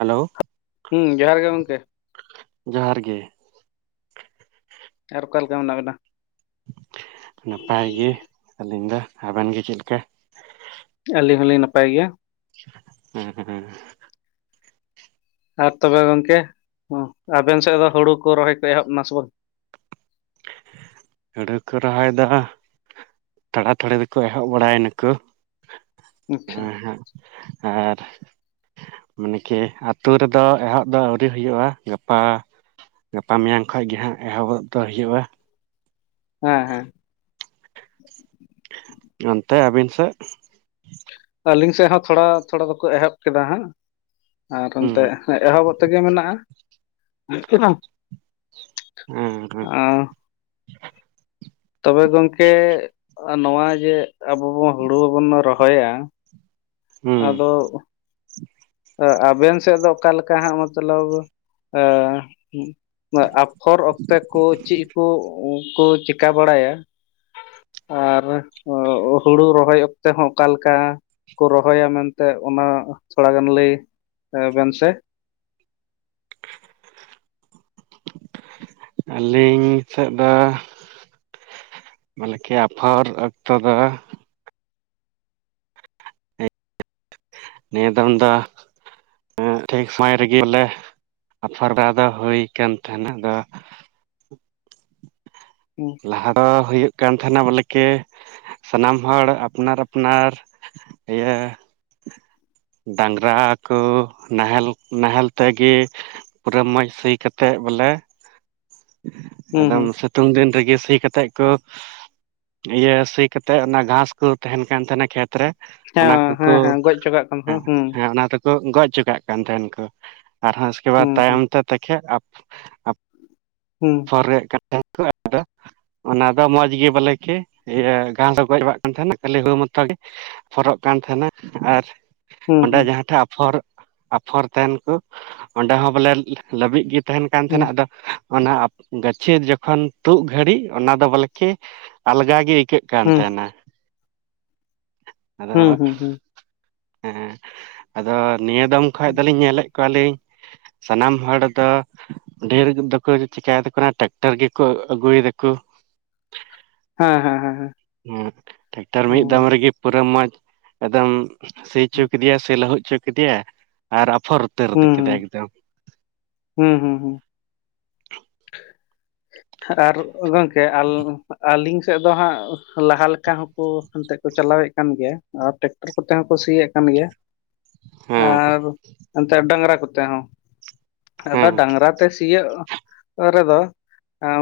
Hello [inaudible] ᱦᱩᱸ ᱡᱚᱦᱟᱨ ᱜᱮ ᱜᱚᱝᱠᱮ ᱾ [inaudible] ᱡᱚᱦᱟᱨ ᱜᱮ᱾ ᱟᱨ ᱚᱠᱟ ᱞᱮᱠᱟ ᱢᱮᱱᱟᱜ ᱵᱤᱱᱟ? [inaudible] ᱱᱟᱯᱟᱭ ᱜᱮ ᱟᱹᱞᱤᱧ ᱫᱚ ᱟᱵᱮᱱ ᱜᱮ ᱪᱮᱫᱞᱮᱠᱟ? ᱟᱹᱞᱤᱧ ᱦᱚᱸᱞᱤᱧ ᱱᱟᱯᱟᱭ ᱜᱮᱭᱟ᱾ [inaudible] ᱟᱨ ᱛᱚᱵᱮ ᱜᱚᱝᱠᱮ ᱦᱚᱸ ᱟᱵᱮᱱ ᱥᱮᱫ ᱫᱚ ᱦᱩᱲᱩ ᱠᱚ ᱨᱚᱦᱚᱭ ᱠᱚ ᱮᱦᱚᱵ ᱮᱱᱟ ᱥᱮ ᱵᱟᱝ? ᱦᱩᱲᱩ ᱠᱚ ᱨᱚᱦᱚᱭ ᱫᱚ ᱛᱷᱚᱲᱟ ᱛᱷᱚᱲᱤ ᱫᱚᱠᱚ ᱮᱦᱚᱵ ᱵᱟᱲᱟᱭᱱᱟ ᱠᱚ [unintelligible] ᱟᱪᱪᱷᱟ ᱮᱸ ᱦᱮᱸᱜ [unintelligible] ᱟᱨ ᱢᱟᱱᱮ ᱠᱤ ᱟᱹᱛᱩ ᱨᱮᱫᱚ ᱮᱦᱚᱵ ᱫᱚ ᱟᱹᱣᱨᱤ ᱦᱩᱭᱩᱜᱼᱟ᱾ ᱜᱟᱯᱟ ᱜᱟᱯᱟ ᱢᱮᱭᱟᱝ ᱠᱷᱚᱡ ᱜᱮ ᱦᱟᱸᱜ ᱮᱦᱚᱵᱚᱵ ᱫᱚ ᱦᱩᱭᱩᱜᱼᱟ᱾ ᱦᱮᱸᱻᱦᱮᱸᱻ [unintelligible] ᱚᱱᱛᱮ ᱟᱹᱵᱤᱱ ᱥᱮᱫ? ᱟᱹᱞᱤᱧ ᱥᱮᱫ ᱦᱚᱸ ᱛᱷᱚᱲᱟ ᱛᱷᱚᱲᱟ ᱫᱚᱠᱚ ᱮᱦᱚᱵ ᱠᱮᱫᱟ ᱦᱟᱸᱜ ᱟᱨ ᱦᱩᱸ ᱮᱱᱛᱮᱜ ᱦᱮᱸ ᱮᱦᱚᱵᱚᱜ ᱛᱮᱜᱮ ᱢᱮᱱᱟᱜᱼᱟ᱾ ᱦᱮᱸ ᱦᱮᱸ [unintelligible] ᱛᱚᱵᱮ ᱜᱚᱝᱠᱮ ᱱᱚᱣᱟ ᱡᱮ ᱟᱵᱚ ᱵᱚᱱ ᱦᱩᱲᱩ ᱵᱟᱹᱵᱚᱱ ᱨᱚᱦᱚᱭᱟ? ᱦᱩᱸ ᱟᱫᱚ ᱟ ᱟᱵᱮᱱ ᱥᱮᱫ ᱫᱚ ᱚᱠᱟ ᱞᱮᱠᱟ ᱦᱟᱸᱜ ᱢᱚᱛᱞᱚᱵᱽ [unintelligible] ᱵᱟ ᱟᱯᱷᱚᱨ ᱚᱠᱛᱮ ᱠᱚ ᱪᱮᱫ ᱠᱚ ᱠᱚ ᱪᱮᱠᱟ ᱵᱟᱲᱟᱭᱟ? ᱟᱨ ᱟᱹ ᱦᱩᱲᱩ ᱨᱚᱦᱚᱭ ᱚᱠᱛᱮ ᱦᱚᱸ ᱚᱠᱟ ᱞᱮᱠᱟ ᱠᱚ ᱨᱚᱦᱚᱭᱟ ᱢᱮᱱᱛᱮ ᱚᱱᱟ ᱛᱷᱚᱲᱟ ᱜᱟᱱ ᱞᱟᱹᱭ ᱵᱮᱱ ᱥᱮ, ᱞᱟᱹᱭᱟᱹᱧ ᱤᱧ ᱥᱮᱫ ᱫᱚ ᱢᱟᱱᱮ ᱠᱤ ᱟᱯᱷᱚᱨ ᱚᱠᱛᱚ ᱫᱚ ᱱᱤᱭᱟᱹ ᱫᱚᱢ ᱫᱚ ᱮᱸ ᱴᱷᱤᱠ ᱥᱚᱢᱚᱭ ᱨᱮᱜᱮ ᱵᱚᱞᱮ ᱟᱯᱷᱚᱨ ᱫᱚ ᱟᱫᱚ ᱦᱩᱭ ᱠᱟᱱ ᱛᱟᱦᱮᱱᱟ ᱟᱫᱚ ᱦᱩᱸ ᱞᱟᱦᱟ ᱫᱚ ᱦᱩᱭᱩᱜ ᱠᱟᱱ ᱛᱟᱦᱮᱱᱟ ᱵᱚᱞᱮᱠᱤ ᱥᱟᱱᱟᱢ ᱦᱚᱲ ᱟᱯᱱᱟᱨ ᱟᱯᱱᱟᱨ ᱤᱭᱟᱹ ᱰᱟᱝᱨᱟ ᱠᱚ ᱱᱟᱦᱮᱞ ᱱᱟᱦᱮᱞ ᱛᱮᱜᱮ ᱯᱩᱨᱟᱹ ᱢᱚᱸᱡᱽ ᱥᱤ ᱠᱟᱛᱮ ᱵᱚᱞᱮ ᱦᱩᱸ ᱮᱠᱫᱚᱢ ᱦᱩᱸ ᱥᱤᱛᱩᱝ ᱫᱤᱱ ᱨᱤ ᱜᱤ ᱥᱤ ᱠᱟᱛᱮᱫ ᱠᱚ ᱤᱭᱟᱹ ᱥᱤ ᱠᱟᱛᱮᱫ ᱚᱱᱟ ᱜᱷᱟᱸᱥ ᱠᱚ ᱛᱟᱦᱮᱱ ᱠᱟᱱ ᱛᱟᱦᱮᱱᱟ ᱠᱷᱮᱛ ᱛᱮᱨᱮ ᱚᱱᱟ ᱦᱮᱸ ᱠᱚᱠᱚ ᱦᱮᱸ ᱦᱮᱸ ᱜᱚᱡ ᱦᱚᱪᱚ ᱠᱟᱜ ᱠᱟᱱᱟ ᱦᱩᱸ ᱦᱮᱸ ᱚᱱᱟ ᱫᱚ ᱠᱚ ᱜᱚᱡ ᱦᱚᱪᱚ ᱠᱟᱜ ᱠᱟᱱ ᱛᱟᱦᱮᱱ ᱠᱚ ᱟᱨᱦᱚᱸ ᱩᱥᱠᱮ ᱵᱟᱫᱽ ᱦᱩᱸ ᱦᱩᱸ ᱛᱟᱭᱚᱢ ᱛᱮ ᱛᱮᱠᱷᱮᱡ ᱟᱯᱷ ᱟᱯᱷ ᱦᱩᱸ ᱯᱚᱨᱮᱡ ᱠᱟᱛᱮ ᱦᱚᱸᱠᱚ [unintelligible] ᱚᱱᱟ ᱫᱚ ᱢᱚᱸᱡᱽ ᱜᱮ ᱵᱚᱞᱮ ᱠᱮ ᱤᱭᱟᱹ ᱜᱷᱟᱸᱥ ᱦᱚᱸ ᱜᱚᱡ ᱵᱟᱲᱟᱜ ᱠᱟᱱ ᱛᱟᱦᱮᱱᱟ ᱠᱷᱟᱹᱞᱤ ᱦᱩᱲᱩ ᱢᱚᱛᱚ ᱜᱮ ᱦᱚᱨᱚᱜ ᱠᱟᱱ ᱛᱟᱦᱮᱱᱟ ᱟᱨ ᱦᱩᱸ ᱚᱸᱰᱮ ᱦᱩᱸ ᱡᱟᱦᱟᱸ ᱴᱷᱮᱡ ᱟᱯᱷᱚᱨ ᱟᱯᱷᱚᱨ ᱛᱟᱦᱮᱱ ᱠᱩ ᱚᱸᱰᱮ ᱦᱚᱸ ᱵᱚᱞᱮ ᱞᱟᱹᱵᱤᱫ ᱜᱤᱼᱼ ᱛᱟᱦᱮᱱ ᱠᱟᱱ ᱦᱩᱸ ᱛᱟᱦᱮᱱᱟ ᱟᱫᱚ ᱚᱱᱟ ᱜᱟᱹᱪᱷᱤ ᱡᱚᱠᱷᱚᱱ ᱛᱩᱫ ᱜᱷᱟᱹᱲᱤᱡ ᱚᱱᱟ ᱫᱚ ᱵᱚᱞᱮᱠᱤ ᱟᱞᱜᱟ ᱜᱮ ᱟᱹᱭᱠᱟᱹᱜ ᱠᱟᱱ ᱦᱩᱸ ᱛᱟᱦᱮᱱᱟ ᱟᱫᱚ ᱦᱩᱸ ᱦᱩᱸ ᱦᱩᱸ ᱦᱩᱸ ᱮᱸᱻ ᱟᱫᱚ ᱱᱤᱭᱟᱹ ᱫᱚᱢ ᱠᱷᱟᱡ ᱫᱚᱞᱤᱧ ᱧᱮᱞᱮᱫ ᱠᱚᱣᱟᱞᱤᱧ ᱥᱟᱱᱟᱢ ᱦᱚᱲ ᱫᱚ ᱰᱷᱮᱨ ᱫᱚᱠᱚ ᱪᱮᱠᱟᱹᱭ ᱫᱟᱠᱚ ᱚᱱᱟ ᱴᱮᱠᱴᱟᱨ ᱜᱮᱠᱚ ᱟᱹᱜᱩᱭᱮᱫᱟ ᱠᱩ ᱦᱮᱸ ᱦᱮᱸ ᱦᱮᱸ ᱦᱮᱸ ᱦᱮᱸ ᱴᱮᱠᱴᱟᱨ ᱢᱤᱫ ᱫᱚᱢ ᱦᱩᱸ ᱨᱮᱜᱮ ᱯᱩᱨᱟᱹ ᱢᱚᱸᱡᱽ ᱮᱠᱫᱚᱢ ᱥᱤ ᱦᱚᱪᱚ ᱠᱮᱫᱮᱭᱟ ᱥᱮ ᱞᱟᱹᱦᱩᱫ ᱦᱚᱪᱚ ᱠᱮᱫᱮᱭᱟ ᱟᱨ ᱟᱯᱷᱚᱨ ᱩᱛᱟᱹᱨ ᱦᱩᱸ ᱠᱮᱫᱟᱭ ᱮᱠᱫᱚᱢ ᱦᱩᱸ ᱦᱩᱸ ᱦᱩᱸ ᱟᱨ ᱜᱚᱝᱠᱮ ᱟᱞ ᱟᱹᱞᱤᱧ ᱮᱠᱫᱚᱢ ᱦᱟᱸᱜ ᱞᱟᱦᱟ ᱞᱮᱠᱟ ᱦᱚᱸᱠᱚ ᱮᱱᱛᱮᱫ ᱠᱚ ᱪᱟᱞᱟᱣᱮᱫ ᱠᱟᱱ ᱜᱮᱭᱟ ᱟᱨ ᱴᱮᱠᱴᱟᱨ ᱠᱚᱛᱮ ᱦᱚᱸᱠᱚ ᱥᱤᱭᱮᱫ ᱠᱟᱱ ᱜᱮᱭᱟ ᱦᱮᱸ ᱟᱨ ᱮᱱᱛᱮᱜ ᱰᱟᱝᱨᱟ ᱠᱚᱛᱮ ᱦᱚᱸ ᱟᱫᱚ ᱦᱮᱸ ᱰᱟᱝᱨᱟ ᱛᱮ ᱥᱤᱭᱚᱜ ᱨᱮᱫᱚ᱾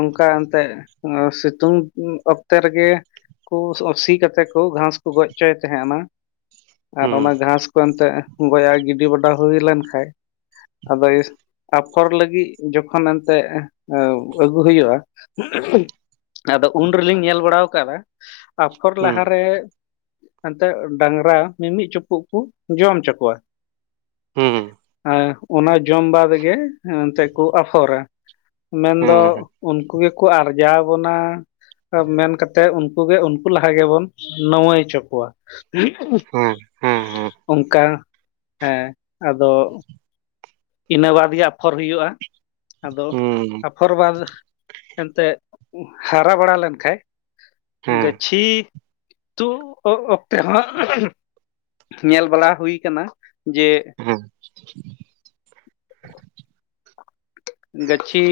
ᱚᱱᱠᱟ ᱮᱱᱛᱮᱜ ᱥᱤᱛᱩᱝ ᱚᱠᱛᱮ ᱨᱮᱜᱮ ᱠᱩ ᱥᱤ ᱠᱟᱛᱮ ᱠᱚ ᱜᱷᱟᱸᱥ ᱠᱚ ᱜᱚᱡ ᱦᱚᱪᱚᱭᱮᱫ ᱛᱟᱦᱮᱸᱱᱟ ᱟᱨ ᱦᱩᱸ ᱚᱱᱟ ᱜᱷᱟᱸᱥ ᱮᱱᱛᱮᱫ ᱜᱚᱭᱟᱭ ᱜᱤᱰᱤ ᱵᱟᱰᱟ ᱦᱩᱭ ᱞᱮᱱ-ᱠᱷᱟᱡ᱾ ᱟᱫᱚ ᱟᱯᱷᱚᱨ ᱞᱟᱹᱜᱤᱫ ᱡᱚᱠᱷᱚᱱ ᱮᱱᱛᱮᱜ ᱮᱸ ᱟᱹᱜᱩ ᱦᱩᱭᱩᱜ-ᱟ᱾ ᱟᱫᱚ ᱩᱱ ᱨᱮᱞᱤᱧ ᱧᱮᱞ ᱵᱟᱲᱟ ᱣᱟᱠᱟᱫᱟ ᱟᱯᱷᱚᱨ ᱦᱩᱸ ᱞᱟᱦᱟᱨᱮ ᱮᱱᱛᱮᱫ ᱰᱟᱝᱨᱟ ᱢᱤ-ᱢᱤᱫ ᱪᱩᱯᱩᱫ ᱠᱚ ᱡᱚᱢᱪᱚ ᱠᱚᱣᱟ᱾ ᱦᱩᱸ ᱚᱱᱟ ᱡᱚᱢ ᱵᱟᱫᱽ ᱜᱮ ᱮᱱᱛᱮ ᱠᱚ ᱟᱯᱷᱚᱨᱟ᱾ ᱦᱩᱸ ᱫᱚ ᱦᱮᱸ ᱩᱱᱠᱩ ᱜᱮᱠᱚ ᱟᱨᱡᱟᱣ ᱟᱵᱚᱱᱟ᱾ ᱢᱮᱱ ᱠᱟᱛᱮᱜ ᱩᱱᱠᱩ ᱜᱮ ᱩᱱᱠᱩ ᱞᱟᱦᱟ ᱜᱮᱵᱚᱱ ᱱᱟᱣᱟᱹᱭ ᱚᱪᱚ ᱠᱚᱣᱟ᱾ ᱦᱮᱸ ᱦᱮᱸ ᱦᱮᱸ ᱚᱱᱠᱟ ᱮᱸ ᱟᱫᱚ ᱤᱱᱟᱹ ᱵᱟᱫᱽ ᱜᱮ ᱟᱯᱷᱚᱨ ᱦᱩᱭᱩᱜ-ᱟ᱾ ᱟᱫᱚ ᱦᱩᱸ ᱟᱯᱷᱚᱨ ᱵᱟᱫᱽ ᱮᱱᱛᱮᱫ ᱦᱟᱨᱟ ᱵᱟᱲᱟ ᱞᱮᱱᱠᱷᱟᱡ ᱦᱮᱸ ᱜᱟᱹᱪᱷᱤ ᱛᱩᱜ ᱚᱠᱛᱮ ᱦᱚᱸ ᱧᱮᱞ ᱵᱟᱞᱟ ᱦᱩᱭ ᱠᱟᱱᱟ ᱡᱮ [unintelligible] ᱜᱟᱹᱪᱷᱤ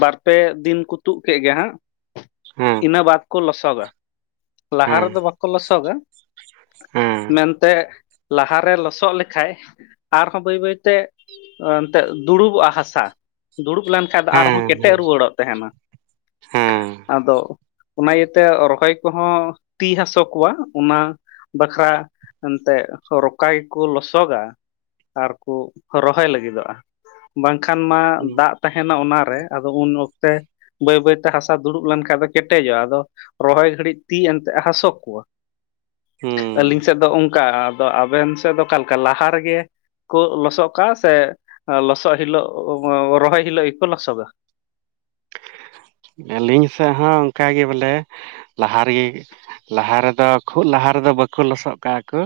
ᱵᱟᱨ-ᱯᱮ ᱫᱤᱱ ᱠᱩ ᱛᱩᱜ ᱠᱮᱫ ᱜᱮ ᱦᱟᱸᱜ ᱦᱮᱸ ᱤᱱᱟᱹ ᱵᱟᱫ ᱠᱚ ᱞᱚᱥᱚᱜᱟ, ᱞᱟᱦᱟ ᱦᱮᱸ ᱨᱮᱫᱚ ᱵᱟᱠᱚ ᱞᱚᱥᱚᱜᱟ᱾ ᱦᱮᱸ ᱢᱮᱱᱛᱮ ᱞᱟᱦᱟᱨᱮ ᱞᱚᱥᱚᱜ ᱞᱮᱠᱷᱟᱡ ᱟᱨᱦᱚᱸ ᱵᱟᱹᱭ-ᱵᱟᱹᱭᱛᱮ ᱮᱱᱛᱮᱜ ᱫᱩᱲᱩᱵᱚᱜ-ᱟ ᱦᱟᱸᱥᱟ ᱫᱩᱲᱩᱵ ᱞᱮᱱᱠᱷᱟᱱ ᱫᱚ ᱟᱨᱦᱚᱸ ᱦᱮᱸ ᱠᱮᱴᱮᱡ ᱨᱩᱣᱟᱹᱲᱚᱜ ᱛᱟᱦᱮᱸᱱᱟ᱾ ᱦᱮᱸ ᱟᱫᱚ ᱚᱱᱟ ᱤᱭᱟᱹᱛᱮ ᱨᱚᱦᱚᱭ ᱠᱚᱦᱚᱸ ᱛᱤ ᱦᱟᱹᱥᱩ ᱠᱚᱣᱟ ᱚᱱᱟ ᱵᱟᱠᱷᱨᱟ ᱮᱱᱛᱮᱫ ᱨᱚᱠᱟᱭ ᱜᱮᱠᱚ ᱞᱚᱥᱚᱜᱟ᱾ ᱟᱨ ᱠᱩ ᱨᱚᱦᱚᱭ ᱞᱟᱹᱜᱤᱫᱚᱜ-ᱟ᱾ ᱵᱟᱝᱠᱷᱟᱱ ᱢᱟ ᱫᱟᱜ ᱛᱟᱦᱮᱸᱱᱟ ᱚᱱᱟᱨᱮ ᱟᱫᱚ ᱩᱱ ᱚᱠᱛᱮ ᱵᱟᱹᱭ-ᱵᱟᱹᱭᱛᱮ ᱦᱟᱥᱟ ᱫᱩᱲᱩᱵ ᱞᱮᱱᱠᱷᱟᱡ ᱫᱚ ᱠᱮᱴᱮᱡᱚᱜ-ᱟ ᱟᱫᱚ ᱨᱚᱦᱚᱭ ᱜᱷᱟᱹᱲᱤᱡ ᱛᱤ ᱮᱱᱛᱮᱜ ᱦᱟᱹᱥᱩ ᱠᱚᱣᱟ᱾ ᱦᱩᱸ ᱟᱹᱞᱤᱧ ᱥᱮᱫ ᱫᱚ ᱚᱱᱠᱟ ᱟᱫᱚ ᱟᱵᱮᱱ ᱥᱮᱫ ᱫᱚ ᱚᱠᱟ ᱞᱮᱠᱟ ᱞᱟᱦᱟ ᱨᱮᱜᱮ ᱠᱚ ᱞᱚᱥᱚᱜ ᱠᱟᱜ-ᱟ ᱥᱮ ᱞᱚᱥᱚᱜ ᱦᱤᱞᱳᱜ ᱨᱚᱦᱚᱭ ᱦᱤᱞᱳᱜ ᱜᱮᱠᱚ ᱞᱚᱥᱚᱫᱟ᱾ ᱟᱹᱞᱤᱧ ᱥᱮᱫ ᱦᱚᱸ ᱚᱱᱠᱟ ᱜᱮ ᱵᱚᱞᱮ ᱞᱟᱦᱟ ᱨᱮᱜᱮ ᱞᱟᱦᱟ ᱨᱮᱫᱚ ᱠᱷᱩᱜ ᱞᱟᱦᱟ ᱨᱮᱫᱚ ᱵᱟᱠᱚ ᱞᱚᱥᱚᱫ ᱠᱟᱜ-ᱟ ᱠᱚ᱾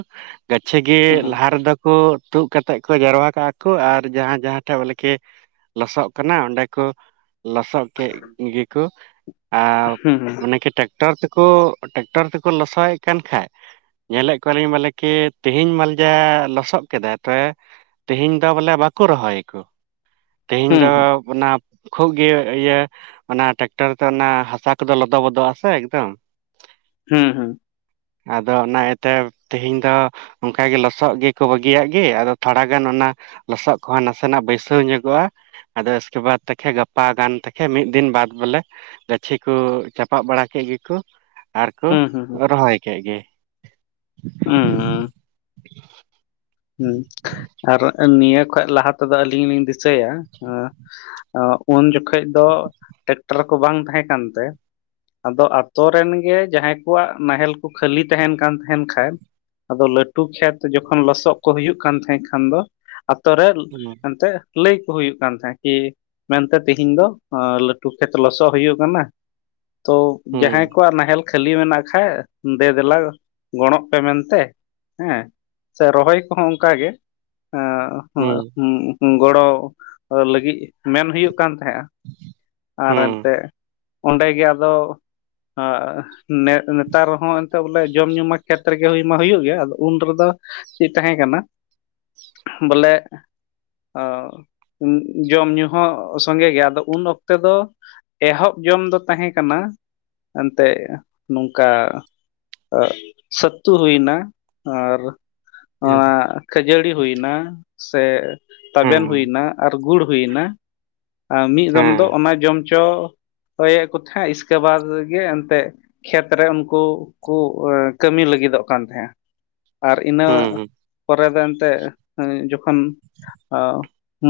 ᱜᱟᱹᱪᱷᱤ ᱜᱮ ᱞᱟᱦᱟ ᱨᱮᱫᱚ ᱠᱚ ᱛᱩᱫ ᱠᱟᱛᱮᱫ ᱠᱚ ᱡᱟᱣᱨᱟ ᱠᱟᱜ-ᱟ ᱠᱚ ᱟᱨ ᱡᱟᱦᱟᱸ ᱡᱟᱦᱟᱸ ᱴᱷᱮᱡ ᱵᱚᱞᱮᱠᱤ ᱞᱚᱥᱚᱜ ᱠᱟᱱᱟ ᱚᱸᱰᱮ ᱠᱚ ᱞᱚᱥᱚᱜ ᱠᱮᱫ ᱜᱮᱠᱚ ᱟᱨ ᱢᱟᱱᱮ ᱠᱮᱴᱟᱠ- ᱴᱟᱨ ᱛᱮᱠᱚ ᱴᱮᱠᱴᱚᱨ ᱛᱮᱠᱚ ᱞᱚᱥᱚᱜᱭᱮᱫ ᱠᱟᱱ ᱠᱷᱟᱡ ᱧᱮᱞ ᱮᱫ ᱠᱚᱣᱟᱞᱤᱧ ᱢᱚᱞᱮ ᱠᱤ ᱛᱮᱦᱤᱧ ᱢᱟᱞ ᱡᱟ ᱞᱚᱥᱚᱜ ᱠᱮᱫᱟᱭ ᱛᱚᱵᱮ ᱛᱮᱦᱮᱧ ᱫᱚ ᱵᱚᱞᱮ ᱵᱟᱠᱚ ᱨᱚᱦᱚᱭᱟ ᱟᱠᱩ᱾ ᱛᱮᱦᱤᱧ ᱫᱚ ᱚᱱᱟ ᱠᱷᱩᱵ ᱜᱮ ᱤᱭᱟᱹ ᱚᱱᱟ ᱴᱨᱟᱠᱴᱚᱨ ᱛᱮ ᱚᱱᱟ ᱦᱟᱥᱟ ᱠᱚᱫᱚ ᱞᱚᱫᱚ- ᱵᱚᱫᱚᱜ-ᱟ ᱥᱮ ᱮᱠᱫᱚᱢ᱾ ᱦᱩᱸ ᱦᱩᱸ ᱟᱫᱚ ᱚᱱᱟ ᱤᱭᱟᱹᱛᱮ ᱛᱤᱦᱤᱧ ᱫᱚ ᱚᱱᱠᱟᱜᱮ ᱞᱚᱥᱚᱜ ᱜᱮᱠᱚ ᱵᱟᱹᱜᱤᱭᱟᱜ ᱜᱮ᱾ ᱟᱫᱚ ᱛᱷᱚᱲᱟ ᱜᱟᱱ ᱚᱱᱟ ᱞᱚᱥᱚᱜ ᱠᱚᱦᱚᱸ ᱱᱟᱥᱮᱱᱟᱜ ᱵᱟᱹᱭᱥᱟᱹᱣ ᱧᱚᱜᱚᱜ-ᱟ ᱟᱫᱚ ᱩᱥᱠᱮ ᱵᱟᱫᱽ ᱛᱮᱠᱷᱮ ᱜᱟᱯᱟ ᱜᱟᱱ ᱛᱠᱷᱮ ᱢᱤᱫ ᱫᱤᱱ ᱵᱟᱫᱽ ᱵᱚᱞᱮ ᱜᱟᱹᱪᱷᱤ ᱠᱚ ᱪᱟᱯᱟᱫ ᱵᱟᱲᱟ ᱠᱮᱫ ᱜᱮᱠᱚ ᱟᱨ ᱠᱚ ᱦᱩᱸ ᱦᱩᱸ ᱨᱚᱦᱚᱭ ᱠᱮᱜ ᱜᱮ᱾ ᱩᱸ᱾ ᱦᱩᱸ ᱟᱨ ᱱᱤᱭᱟᱹ ᱠᱷᱟᱡ ᱞᱟᱦᱟ ᱛᱮᱫᱚ ᱟᱹᱞᱤᱧ ᱞᱤᱧ ᱫᱤᱥᱟᱹᱭᱟ ᱮᱸᱜ ᱩᱱ ᱡᱚᱠᱷᱚᱡ ᱫᱚ ᱴᱮᱠᱴᱟᱨ ᱠᱚ ᱵᱟᱝ ᱛᱟᱦᱮᱸ ᱠᱟᱱᱛᱮ, ᱟᱫᱚ ᱟᱛᱳ ᱨᱮᱱ ᱜᱮ ᱡᱟᱦᱟᱸᱭ ᱠᱚᱣᱟᱜ ᱱᱟᱸᱦᱮᱞ ᱠᱚ ᱠᱷᱟᱹᱞᱤ ᱛᱟᱦᱮᱸᱱ ᱠᱟᱱ ᱛᱟᱦᱮᱸᱱ ᱠᱷᱟᱱ ᱟᱫᱚ ᱞᱟᱹᱴᱩ ᱠᱷᱮᱛ ᱡᱚᱠᱷᱚᱱ ᱞᱚᱥᱚᱫ ᱠᱚ ᱦᱩᱭᱩᱜ ᱠᱟᱱ ᱛᱟᱦᱮᱸ ᱠᱷᱟᱱ ᱫᱚ ᱟᱛᱳ ᱨᱮ ᱦᱩᱸ ᱮᱱᱛᱮᱜ, ᱞᱟᱹᱭ ᱠᱚ ᱦᱩᱭᱩᱜ ᱠᱟᱱ ᱛᱟᱦᱮᱸᱫ ᱠᱤ ᱢᱮᱱᱛᱮ ᱛᱮᱦᱮᱧ ᱫᱚ ᱞᱟᱹᱴᱩ ᱠᱷᱮᱛ ᱞᱚᱥᱚᱫ ᱦᱩᱭᱩᱜ ᱠᱟᱱᱟ᱾ ᱛᱚ ᱦᱩᱸ ᱡᱟᱦᱟᱸᱭ ᱠᱚᱣᱟᱜ ᱱᱟᱦᱮᱞ ᱠᱷᱟᱹᱞᱤ ᱢᱮᱱᱟᱜ ᱠᱷᱟᱱᱡ ᱫᱮ ᱫᱮᱞᱟ ᱜᱚᱲᱚᱜ ᱯᱮ ᱢᱮᱱᱛᱮ ᱦᱮᱸ᱾ ᱥᱮ ᱨᱚᱦᱚᱭ ᱠᱚᱦᱚᱸ ᱚᱱᱠᱟᱜᱮ ᱦᱟᱹ ᱦᱩᱸ ᱦᱩᱸ ᱜᱚᱲᱚ ᱞᱟᱹᱜᱤᱫ ᱢᱮᱱ ᱦᱩᱭᱩᱜ ᱠᱟᱱ ᱛᱟᱦᱮᱸᱜᱼᱟ ᱟᱨ ᱦᱩᱸ ᱮᱱᱛᱮ ᱚᱸᱰᱮ ᱜᱮ ᱟᱫᱚ ᱱᱮ ᱱᱮᱛᱟᱨᱦᱚᱸ ᱮᱱᱛᱮ ᱵᱚᱞᱮ ᱡᱚᱢ ᱧᱩ ᱢᱟ ᱠᱷᱮᱛᱨᱮᱜᱮ ᱦᱩᱭ ᱢᱟ ᱦᱩᱭᱩᱜ ᱜᱮᱭᱟ ᱟᱫᱚ ᱩᱱ ᱨᱮᱫᱚ ᱪᱮᱫ ᱛᱟᱦᱮᱸ ᱠᱟᱱᱟ ᱵᱚᱞᱮ ᱡᱚᱢ ᱧᱩᱩ ᱦᱚᱸ ᱥᱚᱸᱜᱮ ᱜᱮ ᱟᱫᱚ ᱩᱱ ᱚᱠᱛᱮ ᱫᱚ ᱮᱦᱚᱵ ᱡᱚᱢ ᱫᱚ ᱛᱟᱦᱮᱸ ᱠᱟᱱᱟ ᱮᱱᱛᱮᱜ ᱱᱚᱝᱠᱟ ᱟᱜ ᱥᱟᱛᱛᱩ ᱦᱩᱭᱱᱟ, ᱟᱨ ᱦᱮᱸ ᱟᱸᱜ ᱠᱷᱟᱹᱡᱟᱹᱲᱤ ᱦᱩᱭ ᱱᱟ᱾ ᱥᱮ ᱛᱟᱵᱮᱱ ᱦᱮᱸ ᱦᱩᱭᱱᱟ ᱟᱨ ᱜᱩᱲ ᱦᱩᱭᱱᱟ ᱢᱤᱫ ᱫᱚᱚᱢ ᱫᱚ ᱦᱮᱸ ᱚᱱᱟ ᱡᱚᱢ ᱪᱚ ᱦᱚᱭᱮᱫ ᱠᱚ ᱛᱟᱦᱮᱸᱫ ᱤᱥᱠᱮ ᱵᱟᱫᱽ ᱜᱮ ᱮᱱᱛᱮᱜ ᱠᱷᱮᱛ ᱨᱮ ᱩᱱᱠᱩ ᱠᱩ ᱠᱟᱹᱢᱤ ᱞᱟᱹᱜᱤᱫᱚᱜ ᱠᱟᱱ ᱛᱟᱦᱮᱸᱱᱟ ᱟᱨ ᱤᱱᱟᱹ ᱦᱮᱸ ᱯᱚᱨᱮ ᱫᱚ ᱮᱱᱛᱮᱜ ᱡᱚᱠᱷᱚᱱ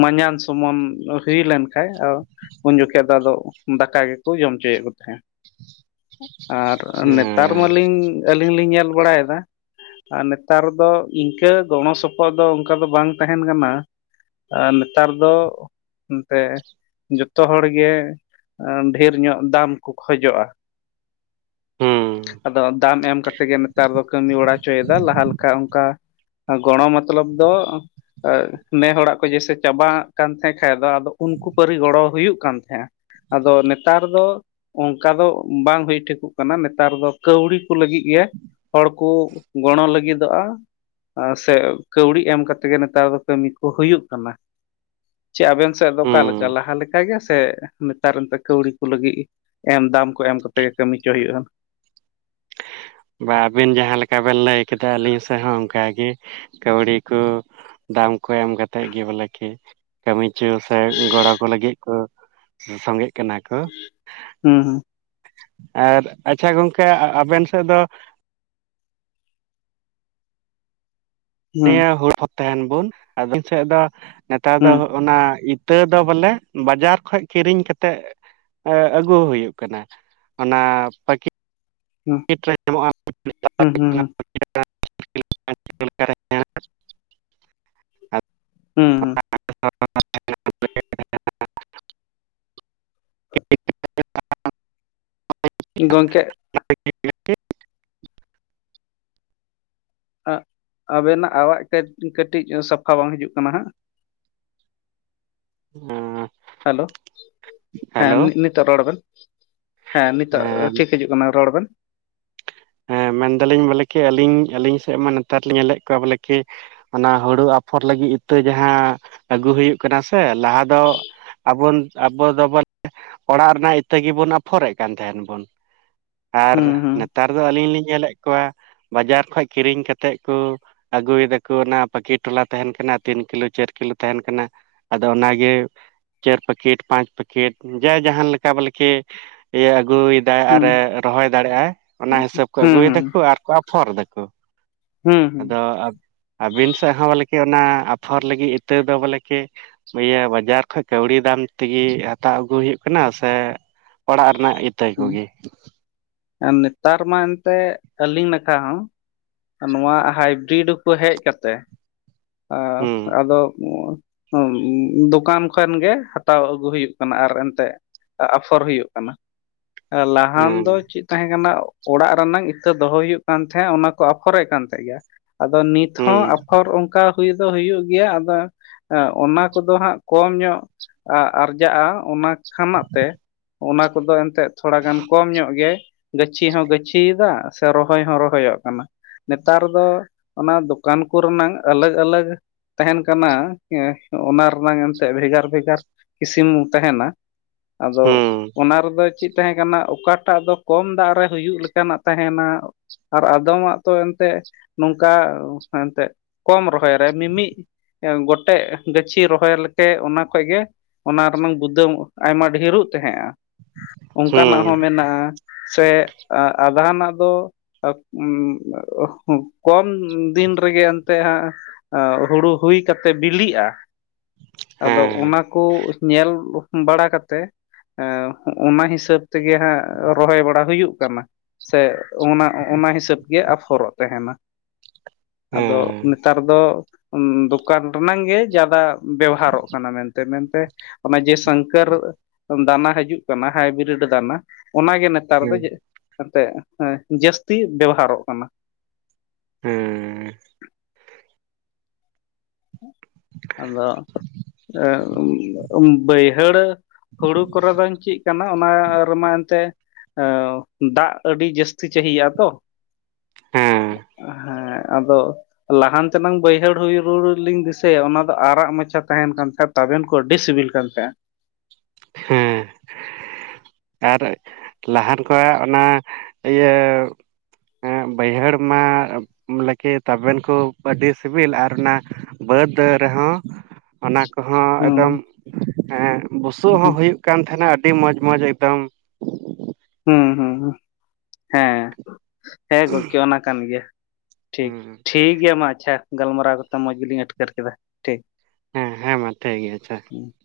ᱢᱟᱡᱟᱢ ᱥᱚᱢᱟᱱ ᱦᱩᱭ ᱞᱮᱱᱠᱷᱟᱡ ᱩᱱ ᱡᱚᱠᱷᱮᱡ ᱫᱚ ᱟᱫᱚ ᱫᱟᱠᱟ ᱜᱮᱠᱚ ᱡᱚᱢ ᱚᱪᱚᱭᱮᱫ ᱠᱚ ᱛᱟᱦᱮᱸᱫ᱾ ᱟᱨ ᱱᱮᱛᱟᱨ ᱦᱮᱸ ᱢᱟᱞᱤᱝ ᱟᱹᱞᱤᱧ ᱦᱚᱞᱤᱧ ᱞᱤᱧ ᱧᱮᱞ ᱵᱟᱲᱟᱭᱫᱟ ᱟᱨ ᱱᱮᱛᱟᱨ ᱫᱚ ᱤᱝᱠᱟᱹ ᱜᱚᱲᱚ ᱥᱚᱯᱚᱦᱚᱫ ᱫᱚ ᱚᱝᱠᱟ ᱫᱚ ᱵᱟᱝ ᱛᱟᱦᱮᱱ ᱠᱟᱱᱟ, ᱱᱮᱛᱟᱨ ᱫᱚ ᱚᱱᱛᱮ ᱡᱚᱛᱚ ᱦᱚᱲ ᱜᱮ ᱰᱷᱮᱨ ᱧᱚᱜ ᱫᱟᱢ ᱠᱚ ᱠᱷᱚᱡᱚᱜᱼᱟ, ᱦᱮᱸ ᱟᱫᱚ ᱫᱟᱢ ᱮᱢ ᱠᱟᱛᱮ ᱜᱮ ᱱᱮᱛᱟᱨ ᱫᱚ ᱠᱟᱹᱢᱤ ᱵᱟᱲᱟᱟ ᱦᱚᱪᱚᱭᱫᱟ, ᱞᱟᱦᱟ ᱞᱮᱠᱟ ᱚᱝᱠᱟ ᱜᱚᱲᱚ ᱢᱚᱛᱞᱚᱵ ᱫᱚ ᱱᱮ ᱦᱚᱲᱟᱜ ᱠᱚ ᱡᱮᱭᱥᱮ ᱪᱟᱵᱟᱜ ᱠᱟᱱ ᱛᱟᱦᱮᱸ ᱠᱷᱟᱡ ᱫᱚ ᱟᱫᱚ ᱩᱱᱠᱩ ᱯᱟᱹᱨᱤ ᱜᱚᱲᱚ ᱦᱩᱭᱩᱜ ᱠᱟᱱ ᱛᱟᱦᱮᱸᱫ᱾ ᱟᱫᱚ ᱱᱮᱛᱟᱨ ᱫᱚ ᱚᱝᱠᱟ ᱫᱚ ᱵᱟᱝ ᱦᱩᱭ ᱴᱷᱤᱠᱚᱜ ᱠᱟᱱᱟ ᱱᱮᱛᱟᱨ ᱫᱚ ᱠᱟᱹᱣᱰᱤ ᱠᱚ ᱞᱟᱹᱜᱤᱫ ᱜᱮ ᱦᱚᱲ ᱠᱩ ᱜᱚᱲᱚ ᱞᱟᱹᱜᱤᱫᱚᱜᱼᱟ, ᱥᱮ ᱠᱟᱹᱣᱲᱤ ᱮᱢ ᱠᱟᱛᱮ ᱜᱮ ᱱᱮᱛᱟᱨ ᱫᱚ ᱠᱟᱹᱢᱤ ᱠᱚ ᱦᱩᱭᱩᱜ ᱠᱟᱱᱟ᱾ ᱪᱮ ᱟᱵᱮᱱ ᱥᱮᱫ ᱫᱚ ᱚᱠᱟᱞᱮᱠᱟ ᱦᱮᱸ ᱞᱟᱦᱟ ᱞᱮᱠᱟ ᱞᱮᱠᱟ ᱜᱮ ᱥᱮ ᱱᱮᱛᱟᱨ ᱱᱮᱛ ᱠᱟᱹᱣᱰᱤ ᱠᱚ ᱞᱟᱹᱜᱤᱫ ᱮᱢ ᱫᱟᱢ ᱠᱚ ᱮᱢ ᱠᱟᱛᱮ ᱜᱮ ᱠᱟᱹᱢᱤᱪᱚ ᱦᱩᱭᱩᱜᱼᱟ᱾ ᱵᱟ ᱟᱵᱮᱱ ᱡᱟᱦᱟᱸ ᱞᱮᱠᱟ ᱵᱮᱱ ᱞᱟᱹᱭ ᱠᱮᱫᱟ ᱟᱹᱞᱤᱧ ᱥᱮᱦᱚ ᱚᱝᱠᱟᱜᱮ᱾ ᱠᱟᱹᱣᱲᱤ ᱠᱚ ᱫᱟᱢ ᱠᱚ ᱮᱢ ᱠᱟᱛᱮᱜ ᱜᱮ ᱵᱚᱞᱮ ᱠᱤ ᱠᱟᱹᱢᱤᱪᱚ ᱥᱮ ᱜᱚᱲᱚ ᱠᱚ ᱞᱟᱹᱜᱤᱫ ᱠᱚ ᱥᱚᱝᱜᱮ ᱠᱟᱱᱟ ᱠᱚ ᱦᱩᱸ ᱟᱨ ᱟᱪᱪᱷᱟ ᱜᱚᱝᱠᱮ ᱟᱵᱮᱱ ᱥᱮᱫ ᱫᱚ ᱦᱩᱸ ᱱᱤᱭᱟᱹ ᱦᱩᱲ ᱛᱟᱦᱮᱸᱱ ᱵᱩᱱ ᱟᱫᱚ ᱵᱤᱱ ᱥᱮᱫ ᱫᱚ ᱱᱮᱛᱟᱨ ᱫᱚ ᱦᱩᱸ ᱚᱱᱟ ᱤᱛᱟᱹ ᱫᱚ ᱵᱚᱞᱮ ᱵᱟᱡᱟᱨ ᱠᱷᱚᱡ ᱠᱤᱨᱤᱧ ᱠᱟᱛᱮᱫ ᱮ ᱟᱹᱜᱩ ᱦᱩᱭᱩᱜ ᱠᱟᱱᱟ ᱚᱱᱟ ᱯᱟᱠᱤ ᱦᱩᱸ [unintelligible] ᱦᱩᱸ ᱦᱩ ᱦᱩᱸ ᱾ ᱦᱮᱸ ᱦᱮᱸ ᱾ [unintelligible] [unintelligible] ᱜᱚᱝᱠᱮ [unintelligible] ᱟ ᱟᱵᱮᱱᱟᱜ ᱟᱣᱟᱜ ᱠᱟᱹᱴ ᱠᱟᱹᱴᱤᱡ ᱥᱟᱯᱷᱟ ᱵᱟᱝ ᱦᱤᱡᱩᱜ ᱠᱟᱱᱟ ᱦᱟᱸᱜ ᱾ ᱦᱮᱸᱻ ᱦᱮᱞᱳ! ᱦᱮᱸ ᱱᱤ-ᱱᱤᱛᱚᱜ ᱨᱚᱲ ᱵᱮᱱ ᱾ ᱦᱮᱸ, ᱱᱤᱛ ᱛᱚᱜ ᱴᱷᱤᱠ ᱦᱤᱡᱩᱜ ᱠᱟᱱᱟ ᱨᱚᱲ ᱵᱮᱱ ᱾ ᱦᱮᱸ ᱢᱮᱱᱫᱟᱞᱤᱧ ᱵᱚᱞᱮ ᱠᱤ ᱟᱹᱞᱤᱧ ᱟᱹᱞᱤᱧ ᱥᱮᱜ ᱢᱟ ᱱᱮᱛᱟᱨ ᱞᱤᱧ ᱧᱮᱞᱮᱜ ᱠᱚᱣᱟ ᱵᱚᱞᱮ ᱠᱤ ᱚᱱᱟ ᱦᱩᱲᱩ ᱟᱯᱷᱚᱨ ᱞᱟᱹᱜᱤᱫ ᱤᱛᱟᱹ ᱡᱟᱦᱟᱸ ᱟᱹᱜᱩ ᱦᱩᱭᱩᱜ ᱠᱟᱱᱟ ᱥᱮ ᱞᱟᱦᱟ ᱫᱚ ᱟᱵᱚᱱ ᱟᱵᱚ ᱫᱚᱵᱚᱱ ᱚᱲᱟᱜ ᱨᱮᱱᱟᱜ ᱤᱛᱟᱹ ᱜᱮᱵᱚᱱ ᱟᱯᱷᱚᱨᱮᱜ ᱠᱟᱱ ᱛᱟᱦᱮᱱ ᱵᱚᱱ ᱟᱨ ᱦᱩᱸ ᱦᱩᱸ ᱱᱮᱛᱟᱨ ᱫᱚ ᱟᱹᱞᱤᱧ ᱞᱤᱧ ᱧᱮᱞᱮᱜ ᱠᱚᱣᱟ ᱵᱟᱡᱟᱨ ᱠᱷᱚᱡ ᱠᱤᱨᱤᱧ ᱠᱟᱛᱮᱫ ᱠᱚ ᱟᱹᱜᱩᱭᱮᱫᱟᱠᱚ ᱚᱱᱟ ᱯᱟᱠᱤᱴ ᱴᱚᱞᱟ ᱛᱟᱦᱮᱱ ᱠᱟᱱᱟ ᱛᱤᱱ ᱠᱤᱞᱳ, ᱪᱟᱹᱨ ᱠᱤᱞᱳ ᱛᱟᱦᱮᱱ ᱠᱟᱱᱟ ᱾ ᱟᱫᱚ ᱚᱱᱟᱜᱮ ᱪᱟᱹᱨ ᱯᱮᱠᱮᱴ, ᱯᱟᱸᱪ ᱯᱮᱠᱮᱴ ᱡᱟ ᱡᱟᱦᱟᱸ ᱞᱮᱠᱟ ᱵᱚᱞᱮᱠᱮ ᱤᱭᱟᱹ ᱟᱹᱜᱩᱭ ᱫᱟ ᱦᱩᱸ ᱟᱨᱮ ᱨᱚᱦᱚᱭ ᱫᱟᱲᱮᱭᱟᱜᱼᱟᱭ, ᱚᱱᱟ ᱦᱤᱥᱟᱹᱵ ᱠᱚ ᱦᱩᱸ ᱟᱹᱜᱩᱭ ᱦᱩᱸ ᱫᱟᱠᱚ ᱟᱨᱠᱚ ᱟᱯᱷᱚᱨ ᱫᱟᱠᱚ ᱦᱩᱸ ᱾ ᱦᱩᱸ ᱟᱫᱚ ᱟ ᱟᱹᱵᱤᱱ ᱥᱮᱜ ᱦᱚᱸ ᱵᱚᱞᱮᱠᱤ ᱚᱱᱟ ᱟᱯᱷᱚᱨ ᱞᱟᱹᱜᱤᱫ ᱤᱛᱟᱹ ᱫᱚ ᱵᱚᱞᱮ ᱠᱤ ᱤᱭᱟᱹ ᱵᱟᱡᱟᱨ ᱠᱷᱚᱡ ᱠᱟᱹᱣᱲᱤ ᱫᱟᱢ ᱛᱤᱜᱤ ᱦᱟᱛᱟᱣ ᱟᱹᱜᱩ ᱦᱩᱭᱩᱜ ᱠᱟᱱᱟ ᱥᱮ ᱚᱲᱟᱜ ᱨᱮᱱᱟᱜ ᱤᱛᱟᱹᱭ ᱠᱚᱜᱮ? ᱟᱨ ᱱᱮᱛᱟᱨ ᱢᱟ ᱮᱱᱛᱮᱜ ᱟᱹᱞᱤᱧ ᱱᱟᱠᱷᱟ ᱦᱚᱸ ᱱᱚᱣᱟ ᱦᱟᱭᱵᱨᱤᱰ ᱠᱚ ᱦᱮᱡ ᱠᱟᱛᱮᱫ, ᱟ ᱦᱩᱸ ᱟᱫᱚ [inaudible] [inaudible] ᱫᱚᱠᱟᱱ ᱠᱷᱚᱱ ᱜᱮ ᱦᱟᱛᱟᱣ ᱟᱹᱜᱩ ᱦᱩᱭᱩᱜ ᱠᱟᱱᱟ ᱟᱨ ᱮᱱᱛᱮᱫ ᱟ-ᱟᱯᱷᱚᱨ ᱦᱩᱭᱩᱜ ᱠᱟᱱᱟ, ᱞᱟᱦᱟᱱ ᱦᱩᱸ ᱫᱚ ᱪᱮᱫ ᱛᱟᱦᱮᱸ ᱠᱟᱱᱟ ᱚᱲᱟᱜ ᱨᱮᱱᱟᱝ ᱤᱛᱟᱹ ᱫᱚᱦᱚᱭ ᱦᱩᱭᱩᱜ ᱠᱟᱱ ᱛᱟᱦᱮᱸᱫ ᱚᱱᱟ ᱠᱚ ᱟᱯᱷᱚᱨᱮᱜ ᱠᱟᱱ ᱛᱟᱦᱮᱸᱜ ᱜᱮᱭᱟ, ᱟᱫᱚ ᱱᱤᱛ [inaudible] ᱦᱚᱸ ᱦᱩᱸ ᱟᱯᱷᱚᱨ ᱚᱝᱠᱟ ᱦᱩᱭ ᱫᱚ ᱦᱩᱭᱩᱜ ᱜᱮᱭᱟ, ᱟᱫᱚ ᱚᱱᱟ ᱠᱚᱫᱚ ᱦᱟᱸᱜ ᱠᱚᱢ ᱧᱚᱜ ᱟ-ᱟᱨᱡᱟᱜᱼᱟ ᱚᱱᱟ ᱠᱷᱟᱱᱟᱜ ᱛᱮ ᱚᱱᱟ ᱠᱚᱫᱚ ᱮᱱᱛᱮᱫ ᱛᱷᱚᱲᱟ ᱜᱟᱱ ᱠᱚᱢ ᱧᱚᱜ ᱜᱮᱭᱟᱭ ᱾ ᱜᱟᱹᱪᱷᱤ ᱦᱚᱸ ᱜᱟᱹᱪᱷᱤᱭᱮᱫᱟ ᱥᱮ ᱨᱚᱦᱚᱭ ᱦᱚᱸ ᱨᱚᱦᱚᱭᱚᱜ ᱠᱟᱱᱟ᱾ ᱱᱮᱛᱟᱨ ᱫᱚ ᱚᱱᱟ ᱫᱚᱠᱟᱱ ᱠᱚᱨᱮᱱᱟᱝ ᱟᱞᱟᱜᱽᱼᱟᱞᱟᱜᱽ ᱛᱟᱦᱮᱱ ᱠᱟᱱᱟ ᱮᱸ ᱚᱱᱟ ᱨᱮᱱᱟᱝ ᱮᱱᱛᱮᱫ ᱵᱷᱮᱜᱟᱨ ᱵᱷᱮᱜᱟᱨ ᱤᱥᱤᱢᱩ ᱛᱟᱦᱮᱱᱟ, ᱟᱫᱚ ᱦᱩᱸ ᱫᱚ ᱪᱮᱫ ᱛᱟᱦᱮᱸ ᱠᱟᱱᱟ ᱚᱠᱟᱴᱟᱜ ᱫᱚ ᱠᱚᱢ ᱫᱟᱜ ᱨᱮ ᱦᱩᱭᱩᱜ ᱞᱮᱠᱟᱱᱟᱜ ᱛᱟᱦᱮᱱᱟ ᱟᱨ ᱟᱫᱚᱢᱟᱜ ᱛᱚ ᱮᱱᱛᱮᱫ ᱱᱚᱝᱠᱟ ᱮᱱᱛᱮᱫ ᱠᱚᱢ ᱨᱚᱦᱚᱭ ᱨᱮ ᱢᱤᱢᱤᱜ ᱮ ᱜᱚᱴᱮᱜ ᱜᱟᱹᱪᱷᱤ ᱨᱚᱦᱚᱭ ᱞᱮᱠᱮ ᱚᱱᱟ ᱠᱷᱚᱡ ᱜᱮ ᱚᱱᱟ ᱨᱮᱱᱟᱝ ᱜᱩᱫᱟᱹ ᱟᱭᱢᱟ ᱰᱷᱮᱨᱚᱜ ᱛᱟᱦᱮᱸᱜᱼᱟ, ᱚᱝᱠᱟᱱᱟᱜ ᱦᱩᱸ ᱦᱚᱸ ᱢᱮᱱᱟᱜᱼᱟ᱾ ᱥᱮ ᱟ-ᱟᱫᱷᱟᱱᱟᱜ ᱫᱚ [inaudible] ᱠᱚᱢ ᱫᱤᱱ ᱨᱮᱜᱮ ᱮᱱᱛᱮᱜ ᱦᱟᱸᱜ ᱟᱸ ᱦᱩᱲᱩ ᱦᱩᱭ ᱠᱟᱛᱮᱫ ᱵᱤᱞᱤᱜᱼᱟ ᱾ ᱟᱫᱚ ᱦᱮᱸ ᱚᱱᱟ ᱠᱚ ᱧᱮᱞ ᱵᱟᱲᱟ ᱠᱟᱛᱮ ᱮᱸᱻ ᱚᱱᱟ ᱦᱤᱥᱟᱹᱵ ᱛᱮᱜᱮ ᱦᱟᱸᱜ ᱨᱚᱦᱚᱭ ᱵᱟᱲᱟ ᱦᱩᱭᱩᱜ ᱠᱟᱱᱟ ᱾ ᱥᱮ ᱚᱱᱟ, ᱚᱱᱟ ᱦᱤᱥᱟᱹᱵ ᱜᱮ ᱟᱯᱷᱚᱨᱚᱜ ᱛᱟᱦᱮᱱᱟ ᱿ ᱟᱫᱚᱻᱻ ᱦᱮᱸ ᱱᱮᱛᱟᱨ ᱫᱚ ᱫᱚᱠᱟᱱ ᱨᱮᱱᱟᱝ ᱜᱮ ᱡᱟᱫᱟ ᱵᱮᱦᱟᱨᱚ ᱠᱟᱱᱟ ᱢᱮᱱᱛᱮ, ᱢᱮᱱᱛᱮᱻᱻ ᱚᱱᱟ ᱡᱮ ᱥᱚᱝᱠᱚᱨ ᱫᱟᱱᱟ ᱾ ᱦᱤᱡᱩᱜ ᱠᱟᱱᱟ, ᱦᱟᱭᱵᱨᱤᱰ ᱫᱟᱱᱟ ᱚᱱᱟᱜᱮ ᱱᱮᱛᱟᱨ ᱫᱚᱻᱻ ᱦᱮᱸ ᱮᱱᱛᱮᱫ, ᱡᱟᱹᱥᱛᱤ ᱵᱮᱵᱚᱦᱟᱨᱚᱜ ᱠᱟᱱᱟ ᱾ ᱦᱩᱸᱻ ᱟᱫᱚ ᱮᱜ ᱵᱟᱹᱭᱦᱟᱹᱲᱼᱼ ᱦᱩᱲᱩ ᱠᱚᱨᱮ ᱫᱚᱧ ᱪᱮᱫ ᱠᱟᱱᱟ ᱚᱱᱟ ᱨᱮᱢᱟ ᱮᱱᱛᱮᱫᱼᱼ ᱫᱟᱜ ᱟᱹᱰᱤ ᱡᱟᱹᱥᱛᱤ ᱪᱟᱹᱦᱤᱭᱟᱼᱟ ᱛᱚ ᱾ ᱦᱮᱸ ᱾ ᱦᱮᱸ ᱟᱫᱚ ᱞᱟᱦᱟᱱ ᱛᱮᱱᱟᱝ ᱵᱟᱹᱭᱦᱟᱹᱲ ᱦᱩᱭ ᱦᱩᱲᱩᱼᱼ ᱞᱤᱧ ᱫᱤᱥᱟᱹᱭᱟ, ᱚᱱᱟ ᱫᱚ ᱟᱨᱟᱜ ᱢᱟᱪᱷᱟ ᱛᱟᱦᱮᱱ ᱠᱟᱱ ᱛᱟᱦᱮᱸᱫ ᱛᱟᱵᱮᱱ ᱠᱚ ᱟᱹᱰᱤ ᱥᱤᱵᱤᱞ ᱠᱟᱱ ᱛᱟᱦᱮᱸᱱ ᱾ ᱦᱮᱸ [inaudible] ᱟᱨ ᱞᱟᱦᱟᱱ ᱠᱚᱣᱟᱜ ᱚᱱᱟ ᱤᱭᱟᱹᱼᱼ ᱵᱟᱹᱭᱦᱟᱹᱲ ᱢᱟ ᱞᱟᱹᱜᱤᱫ ᱛᱟᱵᱮᱱ ᱠᱚ ᱟᱹᱰᱤ ᱥᱤᱵᱤᱞ ᱟᱨ ᱚᱱᱟᱼᱼ ᱵᱟᱹᱫᱽ ᱨᱮᱦᱚᱸᱼᱼ ᱚᱱᱟ ᱠᱚᱦᱚᱸ ᱮᱠᱫᱚᱢ ᱦᱩᱸ ᱮᱜ ᱵᱩᱥᱩᱵ ᱦᱚᱸ ᱦᱩᱭᱩᱜ ᱠᱟᱱ ᱛᱟᱦᱮᱱᱟ ᱟᱹᱰᱤ ᱢᱚᱡᱽ ᱢᱚᱸᱡᱽ ᱮᱠᱫᱚᱢ ᱾ ᱦᱩᱸ ᱦᱩᱸ ᱦᱩᱸ, ᱦᱮᱸ ᱾ ᱦᱮᱸ ᱜᱚᱝᱠᱮ ᱚᱱᱟ ᱠᱟᱱ ᱜᱮᱭᱟ ᱴᱷᱤᱠ, ᱦᱩᱸ ᱴᱷᱤᱠ ᱜᱮᱭᱟ ᱢᱟ ᱟᱪᱪᱷᱟ ᱾ ᱜᱟᱞᱢᱟᱨᱟᱣ ᱠᱟᱛᱮ ᱢᱚᱸᱡᱽ ᱜᱮᱞᱤᱧ ᱟᱴᱠᱟᱹᱨ ᱠᱮᱫᱟ ᱴᱷᱤᱠ ᱾ ᱦᱮᱸ ᱦᱮᱸ ᱜᱚᱝᱠᱮ ᱜᱮ ᱟᱪᱪᱷᱟ ᱾ [inaudible]